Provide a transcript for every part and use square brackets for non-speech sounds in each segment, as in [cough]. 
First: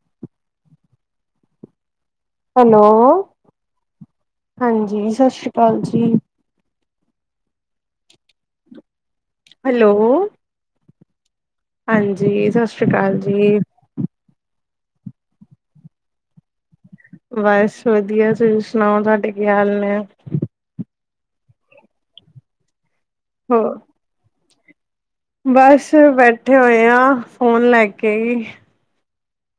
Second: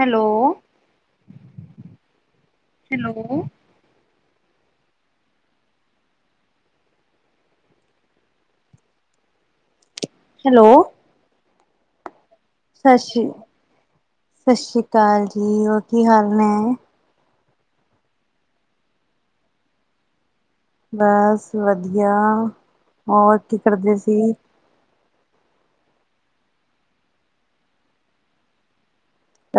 Hello hello ਹਾਂਜੀ ਸਤਿ ਸ਼੍ਰੀ ਅਕਾਲ ਜੀ ਹੈਲੋ ਹੈਲੋ ਹਾਂਜੀ ਸਤਿ ਸ੍ਰੀ ਅਕਾਲ ਜੀ ਤ ਕਾਲ ਜੀ ਹੋਰ ਕੀ ਹਾਲ ਨੇ ਬਸ ਵਧੀਆ ਤੁਸੀਂ ਸੁਣਾਓ ਤੁਹਾਡੇ ਕੀ ਹਾਲ ਨੇ ਬਸ ਵਧੀਆ ਹੋਰ ਕੀ ਹੋ ਕਰਦੇ ਸੀ। ਬਸ ਬੈਠੇ ਹੋਏ ਹਾਂ ਫੋਨ ਲੈ ਕੇ ਹੀ।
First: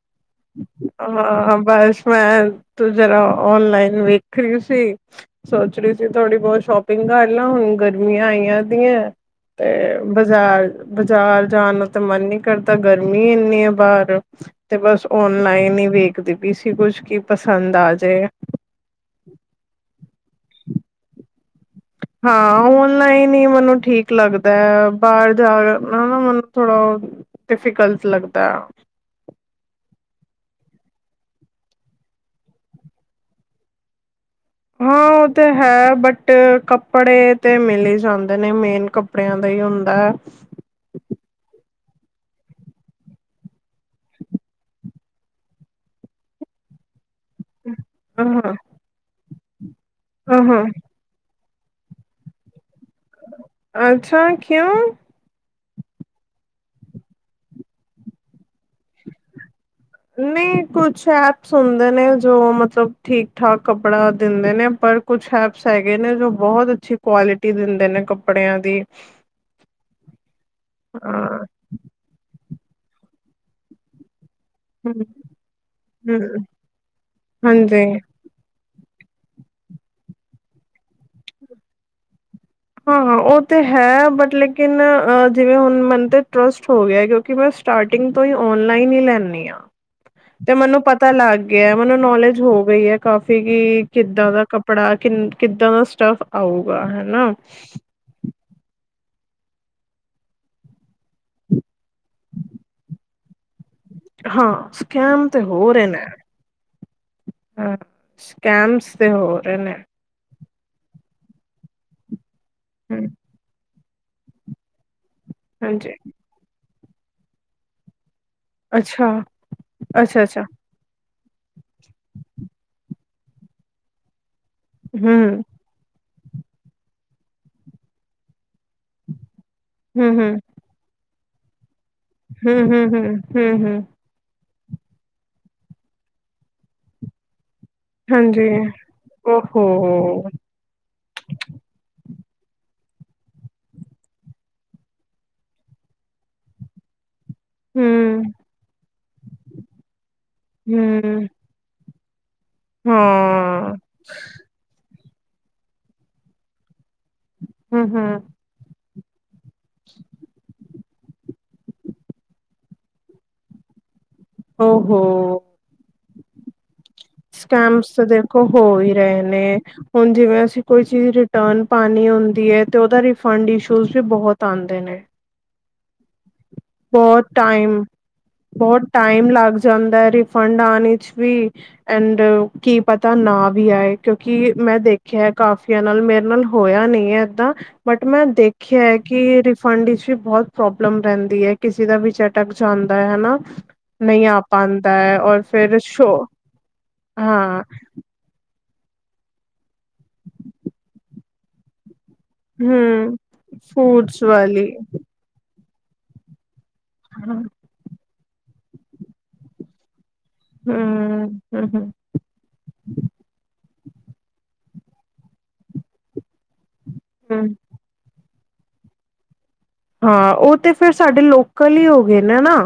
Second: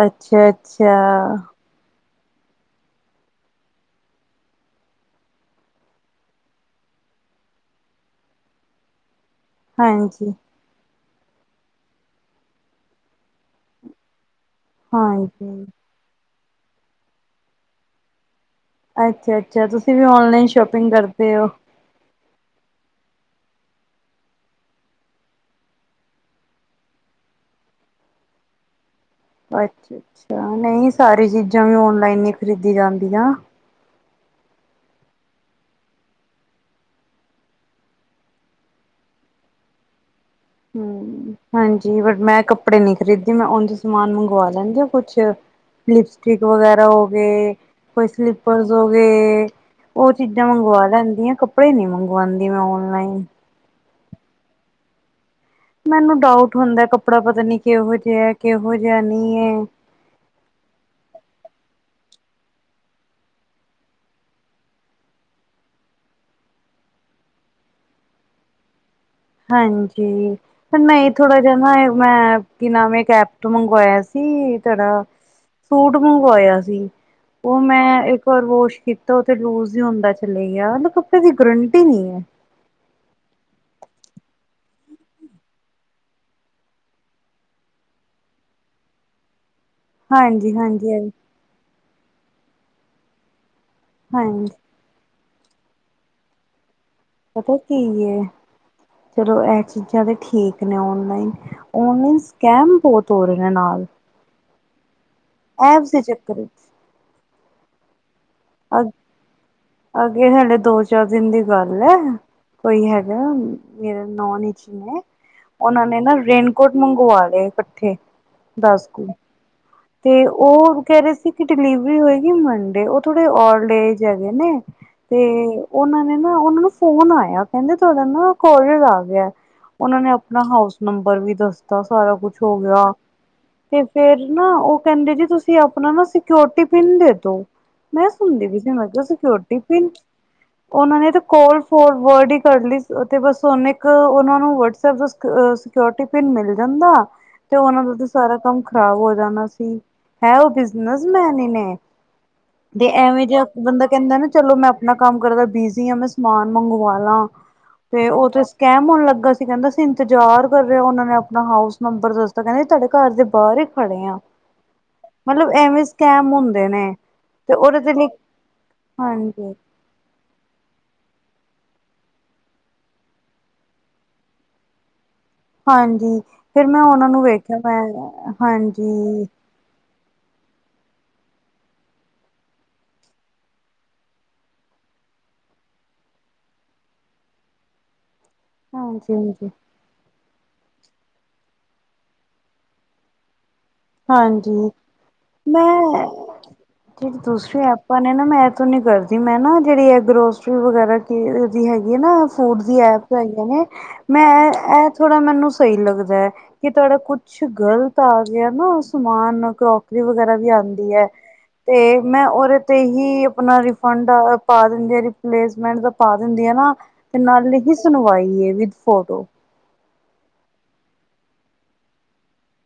ਅੱਛਾ-ਅੱਛਾ, ਹਾਂ ਬੱਸ ਮੈਂ ਤੂੰ ਜਰਾ ਓਨਲਾਈਨ ਵੇਖ ਰਹੀ ਸੀ ਸੋਚ ਰਹੀ ਸੀ ਥੋੜੀ ਬਹੁਤ ਸ਼ੋਪਿੰਗ ਗੱਲ ਆ ਹੁਣ ਗਰਮੀਆਂ ਆਈਆਂ ਦੀਆਂ ਤੇ ਹਾਂਜੀ-ਹਾਂਜੀ। ਬਾਜ਼ਾਰ ਬਜ਼ਾਰ ਜਾਣ ਤਾਂ ਮਨ ਨਹੀਂ ਕਰਦਾ ਗਰਮੀ ਇੰਨੀ ਆ ਬਾਹਰ ਹਾਂ ਲਾਈਨ ਹੀ ਵੇਖਦੀ ਪਈ ਸੀ ਕੁਛ ਕੀ ਪਸੰਦ ਆ ਜਾਏ ਅੱਛਾ ਅੱਛਾ ਤੁਸੀਂ ਵੀ ਓਨਲਾਈਨ ਸ਼ੋਪਿੰਗ ਕਰਦੇ ਹੋ। ਹਾਂ ਔਨਲਾਈਨ ਹੀ ਮੈਨੂੰ ਠੀਕ ਲੱਗਦਾ ਹੈ ਬਾਹਰ ਜਾ ਕੇ ਹਨਾ ਮੈਨੂੰ ਥੋੜ੍ਹਾ ਡਿਫੀਕਲਟ ਲੱਗਦਾ ਆ। ਅੱਛਾ ਅੱਛਾ ਨਹੀਂ ਸਾਰੀ ਚੀਜ਼ਾਂ ਵੀ ਓਨਲਾਈਨ ਹੀ ਖ਼ਰੀਦੀ ਜਾਂਦੀਆਂ। ਹਾਂ ਉਹ ਤੇ ਹੈ ਬਟ ਕੱਪੜੇ ਤੇ ਮਿਲ ਹੀ ਜਾਂਦੇ ਨੇ ਮੇਨ ਕੱਪੜਿਆਂ ਦਾ ਹੀ ਹੁੰਦਾ ਹੈ। [inaudible] ਹੂੰ ਹਾਂਜੀ ਬਟ ਮੈਂ ਕੱਪੜੇ ਨੀ ਖਰੀਦੀ ਮੈਂ ਉਝ ਈ ਸਮਾਨ ਮੰਗਵਾ ਲੈਂਦੀ ਆ ਕੁਛ। ਲਿਪਸਟਿਕ ਵਗੈਰਾ ਉਹ ਕੋਈ ਅ ਸਲੀਪਰਸ ਹੋ ਗਏ। ਉਹ ਚੀਜ਼ਾਂ ਮੰਗਵਾ ਲੈਂਦੀ ਆ। ਕੱਪੜੇ ਨੀ ਮੰਗਵਾਉਂਦੀ ਮੈਂ ਔਨਲਾਈਨ। ਅੱਛਾ ਕਿਉ? ਮੈਨੂੰ ਡਾਊਟ ਹੁੰਦਾ ਕੱਪੜਾ ਪਤਾ ਨੀ ਕਿਹੋ ਜਿਹਾ ਹੈ, ਕਿਹੋ ਜਿਹਾ ਨਹੀਂ ਹੈ। ਨਹੀਂ ਕੁਛ ਐਪਸ ਹੁੰਦੇ ਨੇ ਜੋ ਮਤਲਬ ਠੀਕ ਠਾਕ ਕੱਪੜਾ ਦਿੰਦੇ ਨੇ ਪਰ ਕੁਛ ਐਪਸ ਹੈਗੇ ਨੇ ਜੋ ਬਹੁਤ ਅੱਛੀ ਕੁਆਲਿਟੀ ਦਿੰਦੇ ਨੇ ਕੱਪੜਿਆਂ ਦੀ। ਹਾਂਜੀ ਨਹੀਂ ਹਾਂ ਥੋੜਾ ਜਿਹਾ ਨਾ ਮੈਂ ਕੀ ਨਾਮ ਇੱਕ ਐਪ ਤੋਂ ਮੰਗਵਾਇਆ ਸੀ ਸੀ ਹਮ, ਤੁਡਾ ਸੂਟ ਹਮ, ਮੰਗਵਾਇਆ ਸੀ ਉਹ ਹਾਂਜੀ ਮੈਂ ਇੱਕ ਵਾਰ ਵਾਸ਼ ਕੀਤਾ ਉਹ ਤੇ ਲੂਜ ਹੀ ਹੁੰਦਾ ਚਲੇ ਗਿਆ ਕੱਪੜੇ ਦੀ ਗਰੰਟੀ ਨਹੀਂ ਹੈ। ਹਾਂ-ਹਾਂ ਉਹ ਤੇ ਹੈ ਬਟ ਲੇਕਿਨ ਜਿਵੇਂ ਹੁਣ ਮਨ ਤੇ ਟਰਸਟ ਹੋ ਗਿਆ ਹੈ। ਕਿਉਂਕਿ ਮੈਂ ਸਟਾਰਟਿੰਗ ਤੋਂ ਹੀ ਓਨਲਾਈਨ ਹੀ ਲੈਂਦੀ ਹ ਹਾਂਜੀ ਤੇ ਮੈਨੂੰ ਹਾਂਜੀ ਪਤਾ ਲੱਗ ਗਿਆ। ਮੈਨੂੰ ਨੌਲੇਜ ਹੋ ਗਈ ਹੈ ਕਾਫ਼ੀ ਕਿ ਕਿੱਦਾਂ ਦਾ ਹਾਂਜੀ ਕੱਪੜਾ ਕਿ ਕਿੱਦਾਂ ਦਾ ਸਟਾਫ ਆਊਗਾ ਹਨਾ। ਪਤਾ ਕੀ ਏ, ਚਲੋ ਇਹ ਚੀਜ਼ਾਂ ਤੇ ਠੀਕ ਨੇ ਆਨਲਾਈਨ ਔਨਲਾਈਨ ਸਕੈਮ ਬਹੁਤ ਹੋ ਰਹੇ ਨੇ ਨਾਲ ਹਾਂ ਸਕੈਮ ਤੇ ਹੋ ਰਹੇ ਐਪਸ ਦੇ ਨੇ। ਚੱਕਰ ਵਿੱਚ ਹਾਂ ਅ ਸਕੈਮਸ ਤੇ ਹੋ ਰਹੇ ਨੇ। ਅੱਗੇ ਹਾਲੇ ਦੋ ਚਾਰ ਦਿਨ ਦੀ ਗੱਲ ਹੈ। ਕੋਈ ਹੂੰ ਹੈਗਾ ਮੇਰੇ ਨੋਨ ਇਚ ਈ ਨੇ। ਉਹਨਾਂ ਹਾਂਜੀ ਨੇ ਨਾ ਰੇਨਕੋਟ ਮੰਗਵਾ ਲਏ ਇਕੱਠੇ ਦਸ ਕੁ ਅੱਛਾ ਅੱਛਾ ਤੇ ਅੱਛਾ ਉਹ ਕਹਿ ਰਹੇ ਸੀ। ਕਿ ਡਿਲੀਵਰੀ ਹੋਏਗੀ ਮੰਡੇ ਉਹ ਥੋੜੇ ਓਲਦ ਐਜ ਹੈਗੇ ਨੇ ਤੇ ਹੂੰ ਉਹਨਾਂ ਨੇ ਨਾ ਉਹਨਾਂ ਨੂੰ ਫੋਨ ਆਇਆ ਕਹਿੰਦੇ ਤੁਹਾਡਾ ਨਾ ਕੋਰੀਅਰ ਆਇਆ ਹੈ। ਉਹਨਾਂ ਹੂੰ ਨੇ ਹੂੰ ਆਪਣਾ ਹਾਊਸ ਨੰਬਰ ਵੀ ਦੱਸਤਾ ਸਾਰਾ ਕੁਛ ਹੋ ਹੂੰ ਹੂੰ ਗਿਆ। ਹੂੰ ਹੂੰ ਹੂੰ ਤੇ ਫਿਰ ਨਾ ਉਹ ਕਹਿੰਦੇ ਜੀ ਤੁਸੀਂ ਆਪਣਾ ਨਾ ਸਿਓਰਟੀ ਪਿੰਨ ਦੇ ਦੋ। ਮੈਂ ਸੁਣਦੀ ਹਾਂਜੀ ਵੀ ਸੀ ਮਤਲਬ ਸਿਓਰਟੀ ਓਹੋ ਪਿਨ। ਉਹਨਾਂ ਨੇ ਤਾਂ ਕੋਲ ਫੋਰਵਰਡ ਕਰਲੀ ਤੇ ਬਸ ਨ ਇੱਕ ਉਹਨਾ ਨੂੰ ਵਟਸਪ ਦਾ ਸਕਿਓਰਟੀ ਪਿੰਨ ਮਿਲ ਜਾਂਦਾ ਤੇ ਉਹਨਾਂ ਦਾ ਤਾਂ ਹੂੰ ਸਾਰਾ ਕੰਮ ਖ਼ਰਾਬ ਹੋ ਜਾਣਾ ਸੀ। ਹੈ ਉਹ ਹੂੰ ਬਿਜਨਸਮੈਨ ਹੀ ਨੇ। ਤੇ ਐਵੇਂ ਜੇ ਹਾਂ ਬੰਦਾ ਕਹਿੰਦਾ ਨਾ ਚਲੋ ਮੈਂ ਆਪਣਾ ਕੰਮ ਕਰਦਾ ਬਿਜੀ ਹਾਂ ਮੈਂ ਸਮਾਨ ਮੰਗਵਾ ਲਾਂ ਹੂੰ ਤੇ ਹੂੰ ਉਹ ਥੇ ਸਕੇਮ ਹੋਣ ਲੱਗਾ ਸੀ, ਕਹਿੰਦਾ ਸੀ ਇੰਤਜ਼ਾਰ ਕਰ ਉਹਨਾ ਨੇ ਆਪਣਾ ਹਾਊਸ ਨੰਬਰ ਦੱਸਤਾ ਕਹਿੰਦੇ ਤੁਹਾਡੇ ਘਰ ਦੇ ਬਾਹਰ ਹੀ ਖੜੇ ਆ। ਓਹ ਹੋ। ਮਤਲਬ [unintelligible] ਤੇ ਉਹਦੇ ਸਕੈਮਸ ਤੇ ਦੇਖੋ ਹੋ ਹੀ ਰਹੇ ਹਾਂਜੀ ਨੇ ਹੁਣ ਜਿਵੇਂ ਅਸੀਂ ਕੋਈ ਚੀਜ਼ ਰਿਟਰਨ ਪਾਣੀ ਹੁੰਦੀ ਹੈ ਤੇ ਉਹਦਾ ਰਿਫੰਡ ਇਸ਼ੂਜ ਵੀ ਬਹੁਤ ਆਉਂਦੇ ਨੇ। ਹਾਂਜੀ ਫਿਰ ਮੈਂ ਉਹਨਾਂ ਨੂੰ ਬਹੁਤ ਵੇਖਿਆ ਟਾਈਮ ਮੈਂ ਬਹੁਤ ਹਾਂਜੀ। ਟਾਈਮ ਲੱਗ ਜਾਂਦਾ ਹੈ ਰਿਫੰਡ ਆਉਣ ਚ ਵੀ ਐਂਡ ਕੀ ਪਤਾ ਨਾ ਵੀ ਆਏ ਕਿਉਂਕਿ ਮੈਂ ਦੇਖੀ ਕਾਫੀਆਂ ਨਾਲ ਮੇਰੇ ਨਾਲ ਹੋਇਆ ਨਹੀਂ ਹੈ। ਏਦਾਂ ਬਟ ਮੈਂ ਦੇਖਿਆ ਹੈ ਹਾਂਜੀ ਕਿ ਹਾਂਜੀ ਰਿਫੰਡ ਵਿੱਚ ਵੀ ਬਹੁਤ ਪ੍ਰੋਬਲਮ ਰਹਿੰਦੀ ਹੈ। ਕਿਸੇ ਦਾ ਵਿਚ ਅਟਕ ਜਾਂਦਾ ਹੈ ਹਨਾ। ਨਹੀਂ ਆ ਹਾਂਜੀ ਪਾਉਂਦਾ ਹੈ ਔਰ ਮੈਂ ਫਿਰ ਸ਼ੋਅ ਜਿਹੜੀ ਦੂਸਰੀ ਹਾਂ ਐਪਾਂ ਨੇ ਨਾ ਮੈਂ ਇਹ ਨੀ ਕਰਦੀ ਮੈਂ ਨਾ ਜਿਹੜੀ ਅਦਰੋ ਗਰੋਸਰੀ ਵਗੈਰਾ ਦੀ ਹੈਗੀ ਹੈ ਨਾ ਫੂਡ ਦੀ ਐਪ ਹਮ ਹੈਗੀ ਨੇ ਮੇ ਫੂਡਸ ਵਾਲੀ ਇਹ ਥੋੜ੍ਹਾ ਮੈਨੂੰ ਸਹੀ ਲੱਗਦਾ ਹੈ। ਕਿ ਤੁਹਾਡਾ ਕੁਛ ਹਮ ਗ਼ਲਤ ਆ ਗਿਆ ਨਾ ਉਹ ਸਮਾਨ ਵਗੈਰਾ ਵੀ ਆਉਂਦੀ ਹੈ ਹਮ ਹਮ ਤੇ ਮੈਂ ਉਹਦੇ ਤੇ ਹੀ ਆਪਣਾ ਫੰਡ ਪਾ ਦਿੰਦੀ ਆ ਰੀਪਲੇਸਮੈਂਟ ਦਾ ਪਾ ਦਿੰਦੀ ਆ ਨਾ ਤੇ ਨਾਲ ਹਮ ਹੀ ਸੁਣਵਾਈ ਐ। With photo. ਹਾਂ ਉਹ ਤੇ ਫਿਰ ਸਾਡੇ ਲੋਕਲ ਈ ਹੋ ਗਏ ਨੇ ਨਾ।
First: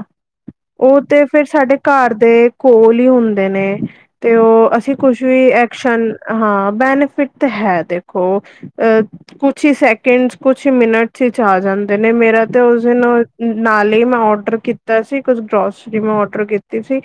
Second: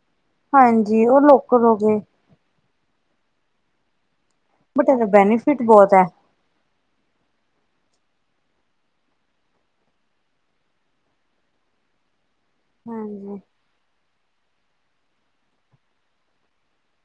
ਉਹ ਹਾਂਜੀ ਤੇ ਫਿਰ ਲੋਕਲ ਹੋ ਸਾਡੇ ਗਏ ਘਰ ਦੇ ਕੋਲ ਹੀ ਹੁੰਦੇ ਨੇ। ਤੇ ਉਹ ਬਟ ਅਸੀਂ ਇਹਦਾ ਕੁਛ ਵੀ ਬੈਨੀਫਿਟ ਬਹੁਤ ਹੈ ਐਕਸ਼ਨ ਹਾਂ ਬੈਨੀਫਿਟ ਤਾਂ ਹੈ ਦੇਖੋ। ਉਹ ਅ ਕੁਛ ਈ ਸੈਕਿੰਡ ਚ ਕੁਛ ਹੀ ਮਿੰਨਟ ਚੱਲ ਆ ਜਾਂਦੇ ਨੇ ਮੇਰਾ ਤੇ ਉਸ ਦਿਨ ਹਾਂਜੀ ਅ ਨਾਲ ਈ ਮੈਂ ਔਡਰ ਕੀਤਾ ਸੀ ਕੁਝ ਗਰੋਸਰੀ ਮੈਂ ਔਡਰ ਕੀਤੀ ਸੀ।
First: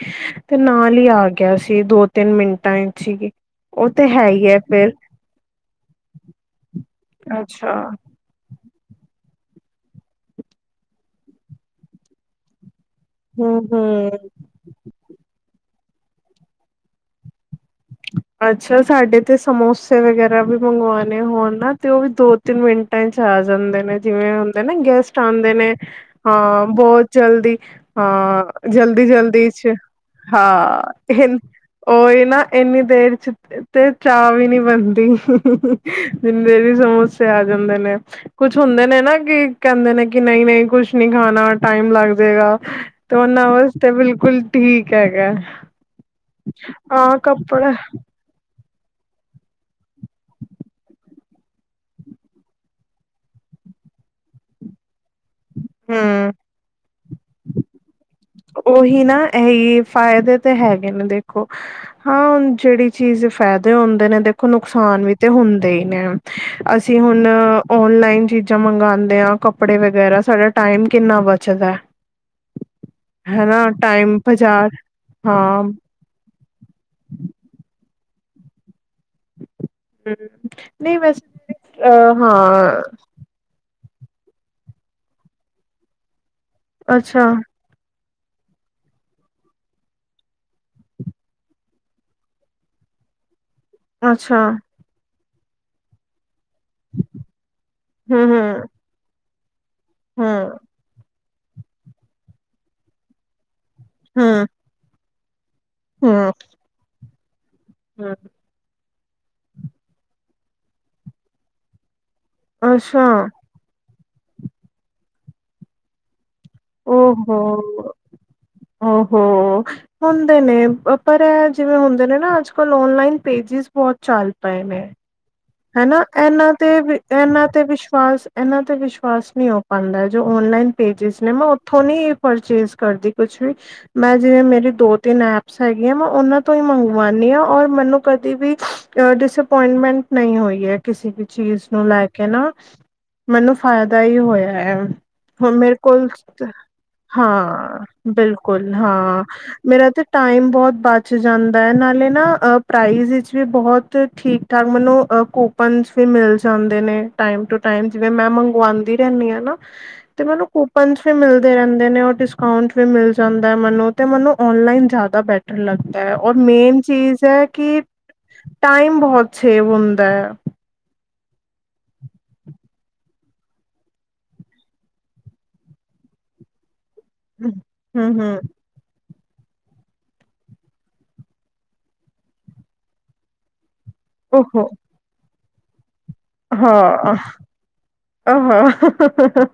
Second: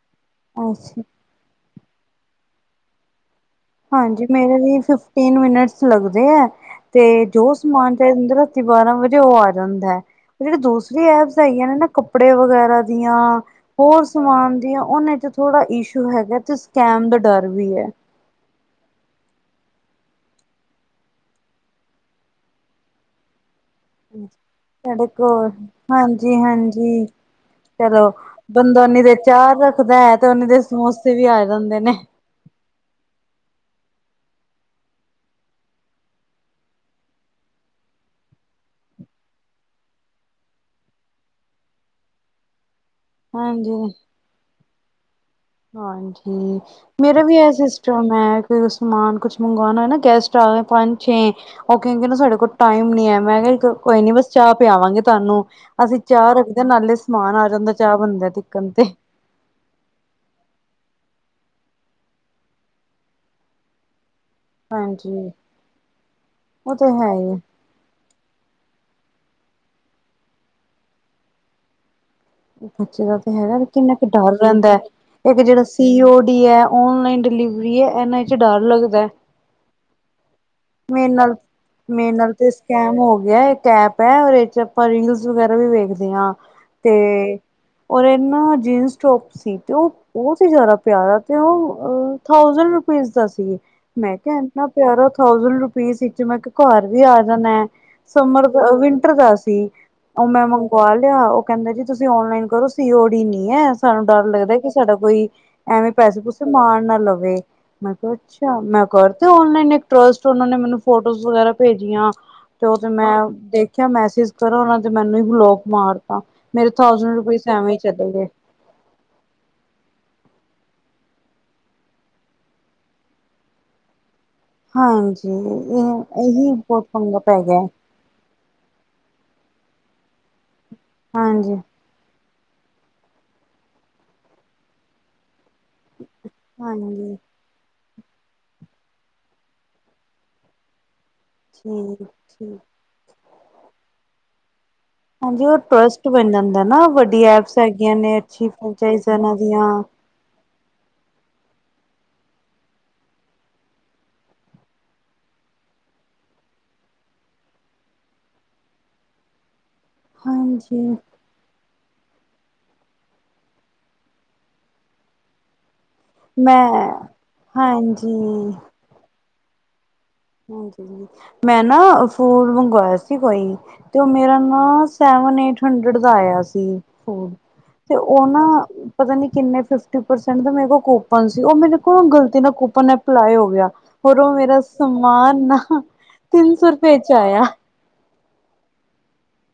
ਤੇ ਨਾਲ ਅੱਛਾ ਈ ਆ ਗਿਆ ਸੀ ਦੋ ਤਿੰਨ ਮਿੰਟਾਂ ਵਿਚ ਹੀ। ਉਹ ਤੇ ਹਾਂਜੀ ਹੈ ਹੀ ਮੇਰੇ ਹੈ ਲਈ ਫਿਰ ਫਿਫਟੀਨ ਮਿਨਟਸ ਲੱਗਦੇ ਐ। ਤੇ ਜੋ ਅੱਛਾ ਸਮਾਨ ਚਾਹੀਦਾ ਹੁੰਦਾ ਰਾਤੀ ਬਾਰਾਂ ਵਜੇ ਤੇ ਉਹ ਆ ਜਾਂਦਾ ਐ। ਜਿਹੜੇ ਦੂਸਰੇ ਐਪਸ ਹੈਗੀਆਂ ਨੇ ਨਾ ਕੱਪੜੇ ਵਗੈਰਾ ਦੀਆਂ ਹੂੰ ਹੋਰ ਹੂੰ ਸਮਾਨ ਦੀਆਂ ਉਹਨਾਂ ਚ ਥੋੜਾ ਇਸ਼ੂ ਹੈਗਾ ਤੇ ਸਕੈਮ ਦਾ ਡਰ ਵੀ ਐ। [unintelligible] ਅੱਛਾ ਸਾਡੇ ਤੇ ਸਮੋਸੇ ਵਗੈਰਾ ਵੀ ਮੰਗਵਾਨੇ ਹੋਨ ਨਾ ਤੇ ਉਹ ਵੀ ਦੋ ਤਿੰਨ ਮਿੰਟਾਂ ਚ ਆ ਜਾਂਦੇ ਨੇ ਜਿਵੇਂ ਹੁੰਦੇ ਨਾ ਸਾਡੇ ਗੈਸਟ ਕੋਲ ਆਉਂਦੇ ਨੇ ਹਾਂਜੀ ਅਹ ਬਹੁਤ ਹਾਂਜੀ ਜਲਦੀ ਚਲੋ ਅਹ, ਬੰਦਾ ਉਨੀ ਜਲਦੀ ਦੇਰ ਜਲਦੀ ਚਾਹ ਚ ਰੱਖਦਾ ਹੈ ਤੇ ਉਨੀ ਦੇਰ ਹਾਂ ਸਮੋਸੇ ਵੀ ਇ ਆ ਜਾਂਦੇ ਨੇ ਉਹੀ ਨਾ ਇਹਨੇ ਨੀ ਦੇਰ ਚ ਤੇ ਚਾਹ ਵੀ ਨੀ ਬਣਦੀ ਜਿੰਨੀ ਦੇ ਸਮੋਸੇ ਆ ਜਾਂਦੇ ਨੇ। ਕੁਛ ਹੁੰਦੇ ਨੇ ਨਾ ਕਿ ਕਹਿੰਦੇ ਨੇ ਕਿ ਨਹੀਂ ਨਹੀਂ ਕੁਛ ਨੀ ਖਾਣਾ ਟਾਈਮ ਲੱਗ ਜਾਏਗਾ। ਤੇ ਉਹਨਾਂ ਹਾਂਜੀ ਵਾਸਤੇ ਬਿਲਕੁਲ ਠੀਕ ਹੈਗਾ। ਹਾਂਜੀ ਹਾਂ ਮੇਰਾ ਵੀ ਇਹ ਕੱਪੜਾ ਸਿਸਟਮ ਹੈ। ਸਮਾਨ ਕੁਛ ਮੰਗਵਾਉਣਾ ਨਾ ਗੈਸਟ ਆ ਪੰਜ ਛੇ ਉਹ ਕਹਿੰਦੇ ਸਾਡੇ ਕੋਲ ਟਾਈਮ ਨੀ ਹੈ ਮੈਂ ਕਿਹਾ। ਕੋਈ ਨੀ ਬਸ ਚਾਹ ਪਿਆਵਾਂਗੇ ਤੁਹਾਨੂੰ ਅਸੀਂ ਹੂੰ ਚਾਹ ਰੱਖਦੇ ਨਾਲੇ ਸਮਾਨ ਆ ਜਾਂਦਾ ਚਾਹ ਬੰਦੇ। ਉਹੀ ਨਾ ਇਹ ਫਾਇਦੇ। ਤੇ ਹੈਗੇ ਨੇ ਦੇਖੋ, ਹਾਂ ਜਿਹੜੀ ਚੀਜ਼ ਫਾਇਦੇ ਹੁੰਦੇ ਨੇ ਦੇਖ ਖੋ ਨੁਕਸਾਨ ਹਾਂਜੀ ਵੀ ਤੇ ਹੁੰਦੇ ਈ ਨੇ ਉਹ ਤੇ ਅਸੀਂ ਹੈ ਹੁਨ ਹੀ ਹੈ। ਓਨਲਾਈਨ ਚੀਜ਼ਾਂ ਮੰਗਾਂ ਆਂ ਕੱਪੜੇ ਵਗੈਰਾ ਸਾਡਾ ਟਾਈਮ ਕਿੰਨਾ ਬੱਚਦਾ ਐ। ਬੱਚੇ ਤੇ ਹੈਗਾ ਵੀ ਕਿੰਨਾ ਕੁ ਡਰ ਰਹਿੰਦਾ ਐ। ਇੱਕ ਹਾਂ ਜਿਹੜਾ ਹਮ ਸੀ ਓ ਡੀ ਐ, ਓਨਲਾਨ ਡਿਲੀਵਰੀ ਐ, ਇਨਾ ਚ ਡਰ ਲੱਗਦਾਏ। [unintelligible] ਵੈਸੇ ਮੇਨਾਲ ਅ ਮੇਨਾਲ ਤੇ ਹਾਂ ਸਕੈਮ ਹੋ ਗਿਆ ਇੱਕ ਐਪ ਇਹ ਓਰ ਇਹਦੇ ਚ ਆਪਾ ਰਿੰਗਸ ਵਗੈਰਾ ਵੀ ਵੱਖਦੇ ਆਂ। ਅੱਛਾ। ਔਰ ਇਨਾ ਜੀਨਸ ਟੋਪ ਸੀ ਤੇ ਉਹ ਬਹੁਤ ਹੀ ਜਿਆਦਾ ਪਿਆਰਾ ਤੇ ਉਹ ਅ ਥਾਉਜ਼ਨਟ ਰੁਪਏੇ [unintelligible] ਸੀ, ਮੈਂ ਕਿਹਾ ਅੱਛਾ ਇੰਨਾ ਪਿਆਰਾ ਥਾਉਜ਼ਨਟ ਰੁਪਿਸ ਇਚ ਮੈਂ ਕ ਘਰ ਵੀ ਆ ਜਾਨਾ ਏ। ਹਮ ਸਮਰ ਹਮ ਦਾ, ਵਿੰਟਰ ਦਾ ਸੀ ਉਹ ਮੈਂ ਹਮ ਮੰਗਵਾ ਲਿਆ ਕਹਿੰਦੇ ਜੀ ਤੁਸੀਂ ਔਨਲਾਈਨ ਕਰੋ ਸੀ ਓ ਡੀ ਨੀ ਐ ਸਾਨੂੰ ਡਰ ਹਮ ਲੱਗਦਾਏ ਕਿ ਸਾਡਾ ਕੋਈ ਐਵੇਂ ਪੈਸੇ ਹਮ ਪੂਸੇ ਮਾਰ ਨਾ ਲਵੇ, ਮੈਂ ਕਿਹਾ ਹਮ ਅੱਛਾ, ਮੈਂ ਕਰਦੇ ਔਨਲਾਈਨ ਏਕ ਟਸਟ ਉਹ ਨੇ ਮੈਨੂੰ ਫੋਟੋਸ ਵਗੈਰਾ ਭੇਜਿਆ ਤੇ ਉਹ ਤੇ ਅੱਛਾ ਮੈਂ ਦੇਖਿਆ ਮੈਸ ਇਸ ਤਰਾਂ ਉਹਨਾਂ ਤੇ ਮੈਨੂੰ ਹੀ ਬਲੋਕ ਮਾਰਤਾ। ਮੇਰੇ ਉਹ ਥਾਊਸੈਂਡ ਰੁਪੀਸ ਐਵੇਂ ਹੀ ਹੋੋ, ਚਲੇ ਗਏ ਉਹ ਹੋ ਤੁਹਾਨੂੰ ਤੇ ਨੇ ਪਰ ਇਹ ਜਿਵੇਂ ਹੁੰਦੇ ਨੇ ਨਾ ਅੱਜ ਕੱਲ ਔਨਲਾਈਨ ਪੇਜਿਸ ਬਹੁਤ ਚੱਲ ਹਾਂਜੀ। ਹੈਨਾ ਇਹ ਇਹੀ ਇਹਨਾਂ ਤੇ ਬਹੁਤ ਵੀ ਪੰਗਾ ਪੈ ਇਹਨਾਂ ਗਿਆ ਤੇ ਹੈ। ਵਿਸ਼ਵਾ ਸ, ਇਹਨਾਂ ਤੇ ਵਿਸ਼ਵਾਸ ਨਹੀ ਹੋ ਪਾਂਦਾ ਏ, ਜੋ ਔਨਲਾਈਨ ਪੇਜਿਸ ਨੇ ਮੈਂ ਹਾਂਜੀ ਉਥੋਂ ਨੀ ਪਰਚੇਸ ਕਰਦੀ ਕੁਛ ਵੀ ਮੈਂ ਜਿਵੇਂ ਮੇਰੀ ਦੋ ਤਿੰਨ ਐਪ ਸਹੀ ਏ ਮੈਂ ਉਹਨਾਂ ਤੋਂ ਹੀ ਹਾਂਜੀ ਮੰਗਵਾਨੀ ਆਂ ਔਰ ਮੈਨੂੰ ਕਦੀ ਵੀ ਅ ਡਿਸੇਪੋਇੰਟਮੈਂਟ ਨਹੀਂ ਹੋਈ ਐ ਕਿਸੇ ਵੀ ਚੀਜ਼ ਨੂੰ ਲੈ ਠੀਕ ਕੇ ਨਾ, ਠੀਕ ਮੈਨੂੰ ਫਾਇਦਾ ਹੀ ਹੋਇਆ ਏ। ਹਾਂਜੀ ਹੁਨ ਉਹ ਮੇਰੇ ਕੋਲ, ਟਰਸਟ ਬਣ ਜਾਂਦਾ ਨਾ ਵੱਡੀ ਐਪਸ ਹਾਂ ਹੈਗੀਆਂ ਨੇ ਅੱਛੀ ਬਿਲਕੁਲ, ਫਰੈਂਚਾਈਜ਼ ਹਾਂ ਇਹਨਾਂ ਦੀਆਂ ਮੇਰਾ ਉਥੇ ਟਾਈਮ ਬਹੁਤ ਬਚ ਜਾਂਨ ਨਾਲੇ ਨਾ ਅ ਪ੍ਰਾਈਜ਼ ਇਚ ਈ ਬੋਹਤ ਠੀਕ ਠਾਕ ਮੈਨੂੰ ਅ ਕੁਪਨਸ ਵੀ ਮਿਲ ਜਾਂਦੇ ਨੇ ਟਾਇਮ ਟੂ ਟਾਇਮ ਜਿਵੇਂ ਮੈਂ ਮੰਗਵਾਦੀ ਰਹਿੰਦੀ ਆ ਨਾ ਤੇ ਮੈਨੂੰ ਹਾਂਜੀ ਕੂਪਨਸ ਵੀ ਮਿਲਦੇ ਰਹਿੰਦੇ ਨੇ ਉਹ ਡਿਸ ਆਂਟ ਵੀ ਮਿਲ ਜਾਂਦਾ ਐ ਮੈਨੂੰ ਤੇ ਮੈਨੂੰ ਔਨਲਾਈਨ ਜ਼ਿਆਦਾ ਬੈਟਰ ਲੱਗ ਦਾਏ ਓਰ ਮੈਂ ਮੇਨ ਚੀਜ਼ ਐ ਕਿ ਹਾਂਜੀ ਟਾਈਮ ਬਹੁਤ ਸੇਵ ਹੁੰਨ ਹਾਂਜੀ। ਮੈਂ ਨਾ ਫੂਲ ਮੰਗਵਾਇਆ ਸੀ ਕੋਈ, ਤੇ ਉਹ ਮੇਰਾ ਨਾ ਸੇਵਨ ਏਈਟ ਹੰਡਰਡ ਦਾ ਆਇਆ ਸੀ। ਹੋ ਤੇ ਹਮ ਹਮ ਉਹਨਾਂ? ਪਤਾ ਨਈ, ਕਿੰਨੇ ਫਿਫਟੀ ਪਰਸੈਂਟ ਮੇਰੇ ਕੋਲ ਕੁੱਪਨ ਸੀ। ਉਹ ਮੈ ਕੋ ਗਲਤੀ, ਨਾ ਕੁੱਪਨ ਅਪਲਾਈ ਹੋ ਗਿਆ। ਹੋਰ, ਉਹ ਮੇਰਾ ਓਹੋ ਸਮਾਨ ਨਾ, ਤਿੰਨ ਸੌ ਰੁਪਏ ਚ ਆਇਆ। ਆੋ ਹਾਂ ਹ ਹ ਹ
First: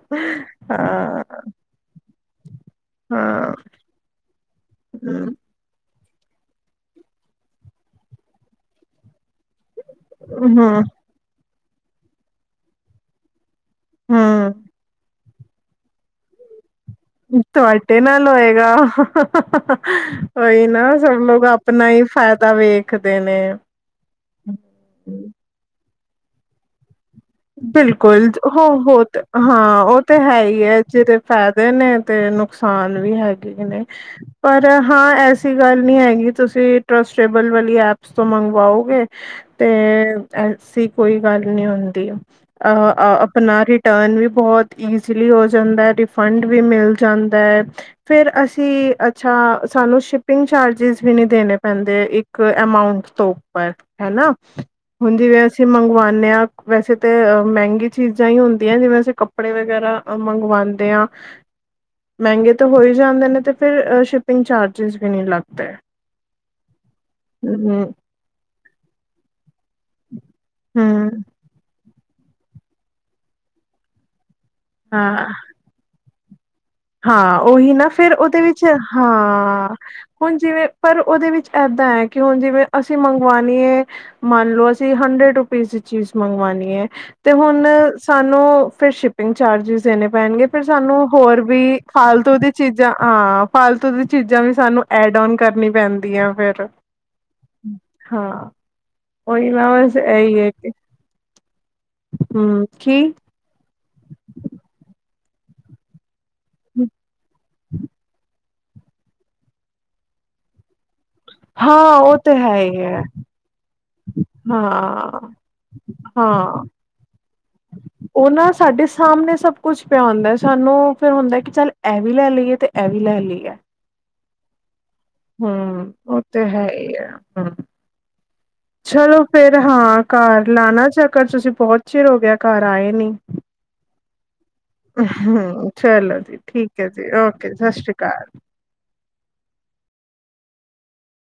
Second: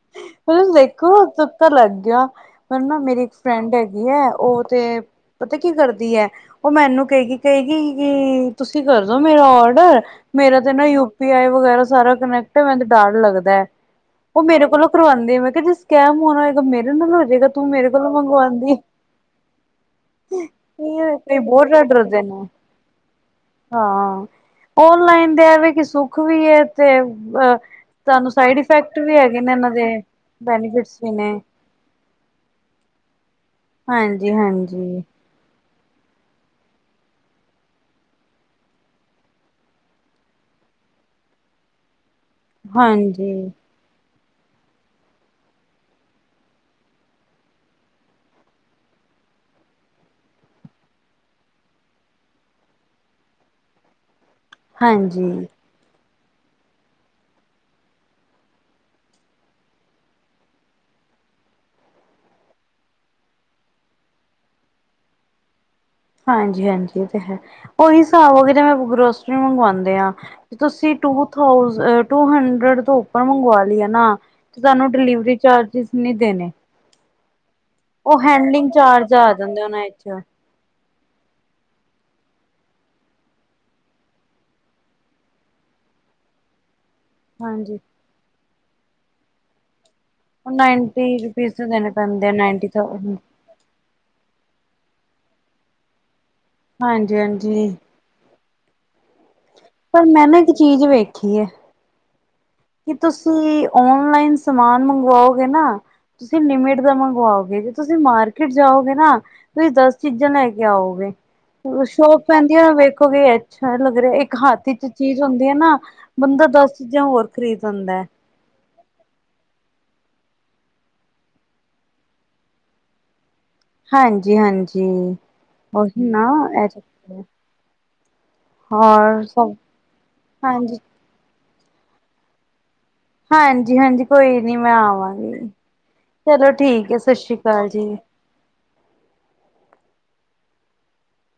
ਫਿਰ ਹਾਂ ਦੇਖੋ ਤੁੱਕਾ ਲੱਗ ਗਿਆ ਪਰ, ਨਾ ਮੇਰੀ ਇੱਕ ਹਾਂ ਫਰੈਂਡ ਹੈਗੀ ਹੈ, ਉਹ ਤੇ ਪਤਾ ਕੀ ਕਰਦੀ ਹੈ ਉਹ ਮੈਨੂੰ ਕਹਿ ਗ ਕ ਗਈ ਕਿ ਤੁਸੀਂ ਕਰਦੋ ਮੇਰਾ ਔਡ ਵਹ, ਮੇਰਾ ਤੇ ਹੂੰ ਨਾ ਯੂ ਪੀ ਆਈ ਵਗੈਰਾ ਸਾਰਾ ਕਨੈਕਟ, ਮੈਨੂੰ ਡਰ ਲੱਗਦਾ ਹੈ। ਉਹ ਹਾਂ। ਮੇਰੇ ਕੋਲੋਂ ਕਰਵਾਂਦੀ ਮੈ ਕਿਹਾ ਜੀ ਸਕੈਮ ਹੋਨਾਂ ਹੋਏਗਾ ਮੇ ਤੁਹਾਡੇ ਨਾਲ ਹੋਏਗਾ, ਕੋਈ ਨਾ ਕਈ [unintelligible] ਬਹੁਤ ਡਰ ਆਪਣਾ ਈ ਈ ਡਰਦੇ ਨੇ ਫਾਇਦਾ ਵੇਖਦੇ ਨੇ। ਹਾਂ ਔਨਲਾਈਨ ਦੇ ਐਵੇ ਕਿ ਸੁੱਖ ਵੀ ਐ ਤੇ ਅ ਬਿਲਕੁਲ ਤੁਹਾਨੂੰ ਸਾਈਡ ਹੋ ਇਫੈਕਟ ਵੀ ਹੋਤ ਹੈਗੇ ਨੇ ਹਾਂ ਇਹਨਾਂ ਦੇ ਉਹ ਤੇ ਹੈ ਈ ਐ ਬੈਨੀਫਿਟਸ ਵੀ ਜਿਹ ਨੇ ਫਾਇਦੇ ਨੇ ਤੇ ਨੁਕਸਾਨ ਵੀ ਹੈਗੇ ਨੇ ਹਾਂਜੀ ਪਰ ਹਾਂਜੀ ਹਾਂ ਐਸੀ ਗੱਲ ਨਹੀਂ ਹੈਗੀ ਤੁਸੀਂ ਟਰਸਏਬਲ ਵਾਲੀ ਐਪਸ ਤੋਂ ਮੰਗਵਾਓਗੇ ਤੇ ਐ ਐਸੀ ਕੋਈ ਗੱਲ ਨੀ ਹੁੰਦੀ ਅ ਹਾਂਜੀ, ਆਪਣਾ ਰਿਟਰਨ ਵੀ ਬਹੁਤ ਇਜ਼ਲੀ ਹੋ ਜਾਂਦਾ ਹੈ, ਰਿਫੰਡ ਵੀ ਮਿਲ ਜਾਂਦਾ ਹੈ, ਫਿਰ ਅਸੀਂ ਅੱਛਾ। ਹਾਂ, ਸਾਨੂੰ ਸ਼ਿਪਿੰਗ ਚਾਰਜਿਸ, ਵੀ ਨਹੀਂ ਦੇਣੇ ਪੈਂਦੇ, ਇੱਕ ਅਮਾਊਂਟ ਤੋਂ ਉੱਪਰ ਹੈ ਨਾ। ਹੁਣ, ਹਾਂਜੀ, ਜਿਵੇ ਅਸੀਂ ਮਗਵਾਣੇ, ਹਾਂ ਵੈਸੇ ਤੇ ਮਹਿੰਗੀ ਚੀਜ਼ਾਂ, ਹੀ ਹੁੰਦੀਆਂ ਜਿਵੇਂ, ਅਸੀਂ ਕੱਪੜੇ ਵਗ਼ੈਰਾ ਮੰਗਵਾਉਂਦੇ ਆ ਮਹਿੰਗੇ ਤਾਂ ਹੋ ਹੀ ਜਾਂਦੇ ਨੇ, ਤੇ ਫਿਰ ਸ਼ਿਪਿੰਗ ਚਾਰਜਿਜ, ਵੀ ਨਹੀਂ ਲੱਗਦੇ। ਹਾਂਜੀ--ਹਾਂਜੀ ਤੇ ਹੈ ਹਮ ਉਹੀ ਹਿਸਾਬ ਦੇ ਨਾਲ ਗਰੋਸਰੀ ਮੰਗਵਾਉਂਦੇ ਹਾਂ ਤੁਸੀਂ ਹਮ ਟੂ ਥੋਜੇਂਟ ਟੂ ਹੰਡਰਡ ਤੋਂ, ਉੱਪਰ ਮੰਗਵਾ ਲੀਏ ਨਾ, ਸਾਨੂੰ ਹਾਂ ਡਿਲੀਵਰੀ ਚਾਰਜਿਜ ਨੀ ਦੇਣੇ। ਹਾਂ, ਉਹੀ ਨਾ ਫਿਰ ਉਹ ਉਹਦੇ ਵਿੱਚ ਹੈਂਡਲਿੰਗ ਚਾਰਜ ਆ ਜਾਂਦੇ ਹਾਂ, ਉਹਨਾਂ ਵਿੱਚ ਹੁਣ ਜਿਵੇਂ ਪਰ ਉਹਦੇ ਵਿੱਚ ਏਦਾਂ ਹੈ, ਕਿ ਹੁਣ ਜਿਵੇਂ ਅਸੀਂ ਮਗਵਾਉਣੀ ਏ, ਮੰਨ ਲਓ ਅਸੀਂ ਹੰਡਰਡ ਰੁਪਿਜ। ਚੀਜ਼ ਮੰਗਵਾਣੀ ਏ? ਤੇ ਹੁਣ ਹਾਂਜੀ ਸਾਨੂੰ ਫਿਰ ਸ਼ਿਪਿੰਗ ਚਾਰਜਿਜ ਦੇਣੇ ਪੈਣਗੇ, ਉਹ ਫਿਰ ਸਾਨੂੰ ਨਾਈਨਟੀ ਹੋਰ ਰੁਪੀਸ ਕਿ ਦੇਣੇ ਪੈਂਦੇ ਆ ਫਾਲਤੂ ਦੀ ਨਾਈਨਟੀ ਚੀਜ਼ਾਂ ਹਾਂਜੀ, ਹਾਂ, ਫਾਲਤੂ ਦੀ ਚੀਜ਼ਾਂ ਵੀ ਸਾਨੂੰ ਐਡ ਓਣ ਕਰਨੀ ਪੈਂਦੀਆਂ। ਫਿਰ ਹਾਂਜੀ ਹਾਂ। ਉਹੀ ਨਾ ਬਸ ਪਰ ਮੈਂ ਨਾ, ਇਹੀ ਇੱਕ ਚੀਜ਼ ਵੇਖੀ ਏ? ਹਾਂ ਕੀ? ਓਨਲਾਈਨ, ਸਮਾਨ ਮੰਗਵਾਓਗੇ ਨਾ, ਤੁਸੀਂ ਲਿਮਿਟ ਦਾ ਮੰਗਵਾਓਗੇ, ਜ ਤੁਸੀਂ ਮਾਰ ਫਿਰ ਜਾਓਗੇ ਨਾ, ਤੁਸੀਂ ਦਸ ਚੀਜ਼ਾਂ ਲੈ ਕੇ ਆਓਗੇ। ਹਾਂ ਉਹ ਸ਼ਾਪ, ਤੇ ਪੈਂਦੀ ਹੈ ਹੀ ਵੇਖੋਗੇ, ਅੱਛਾ ਲੱਗ ਰਿਹਾ, ਇੱਕ ਹੱਥ ਚ ਹਾਂ ਚੀਜ਼ ਹੁੰਦੀ ਹੈ ਨਾ। ਬੰਦਾ, ਹਾਂ ਦਸ ਚੀਜ਼ਾਂ ਹੋਰ ਖਰੀਦ ਦਿੰਦਾ? ਉਹ ਨਾ ਸਾਡੇ ਸਾਹਮਣੇ ਸਭ ਕੁੱਛ ਪਿਆ ਹੁੰਦਾ, ਸਾਨੂੰ ਫਿਰ ਹੁੰਦਾ, ਕਿ ਚੱਲ ਇਹ ਵੀ ਲੈ ਲਈਏ, ਤੇ ਇਹ ਵੀ ਲੈ ਲਈਏ ਹਾਂਜੀ ਹਾਂਜੀ। ਹੂ, ਉਹੀ ਨਾ ਹੋਤੇ ਹੈ ਇਹ ਈ ਚੱਕਰ ਅ? ਚਲੋ ਹੋਰ ਸਭ ਫੇਰ ਹਾਂ, ਘਰ ਹਾਂਜੀ ਲਾਉਣਾ ਚੱਕਰ, ਤੁਸੀਂ ਬਹੁਤ ਚਿਰ ਹੋ ਗਿਆ ਘਰ ਹਾਂਜੀ--ਹਾਂਜੀ ਕੋਈ ਨਹੀਂ ਓ ਹੂ, ਚਲੋ ਜੀ ਠੀਕ ਹੈ ਸਤਿ ਫਿਰ ਸ੍ਰੀ ਓਕੇ, ਅਕਾਲ ਸਤਿ ਜੀ ਸ੍ਰੀ ਅਕਾਲ। [unintelligible]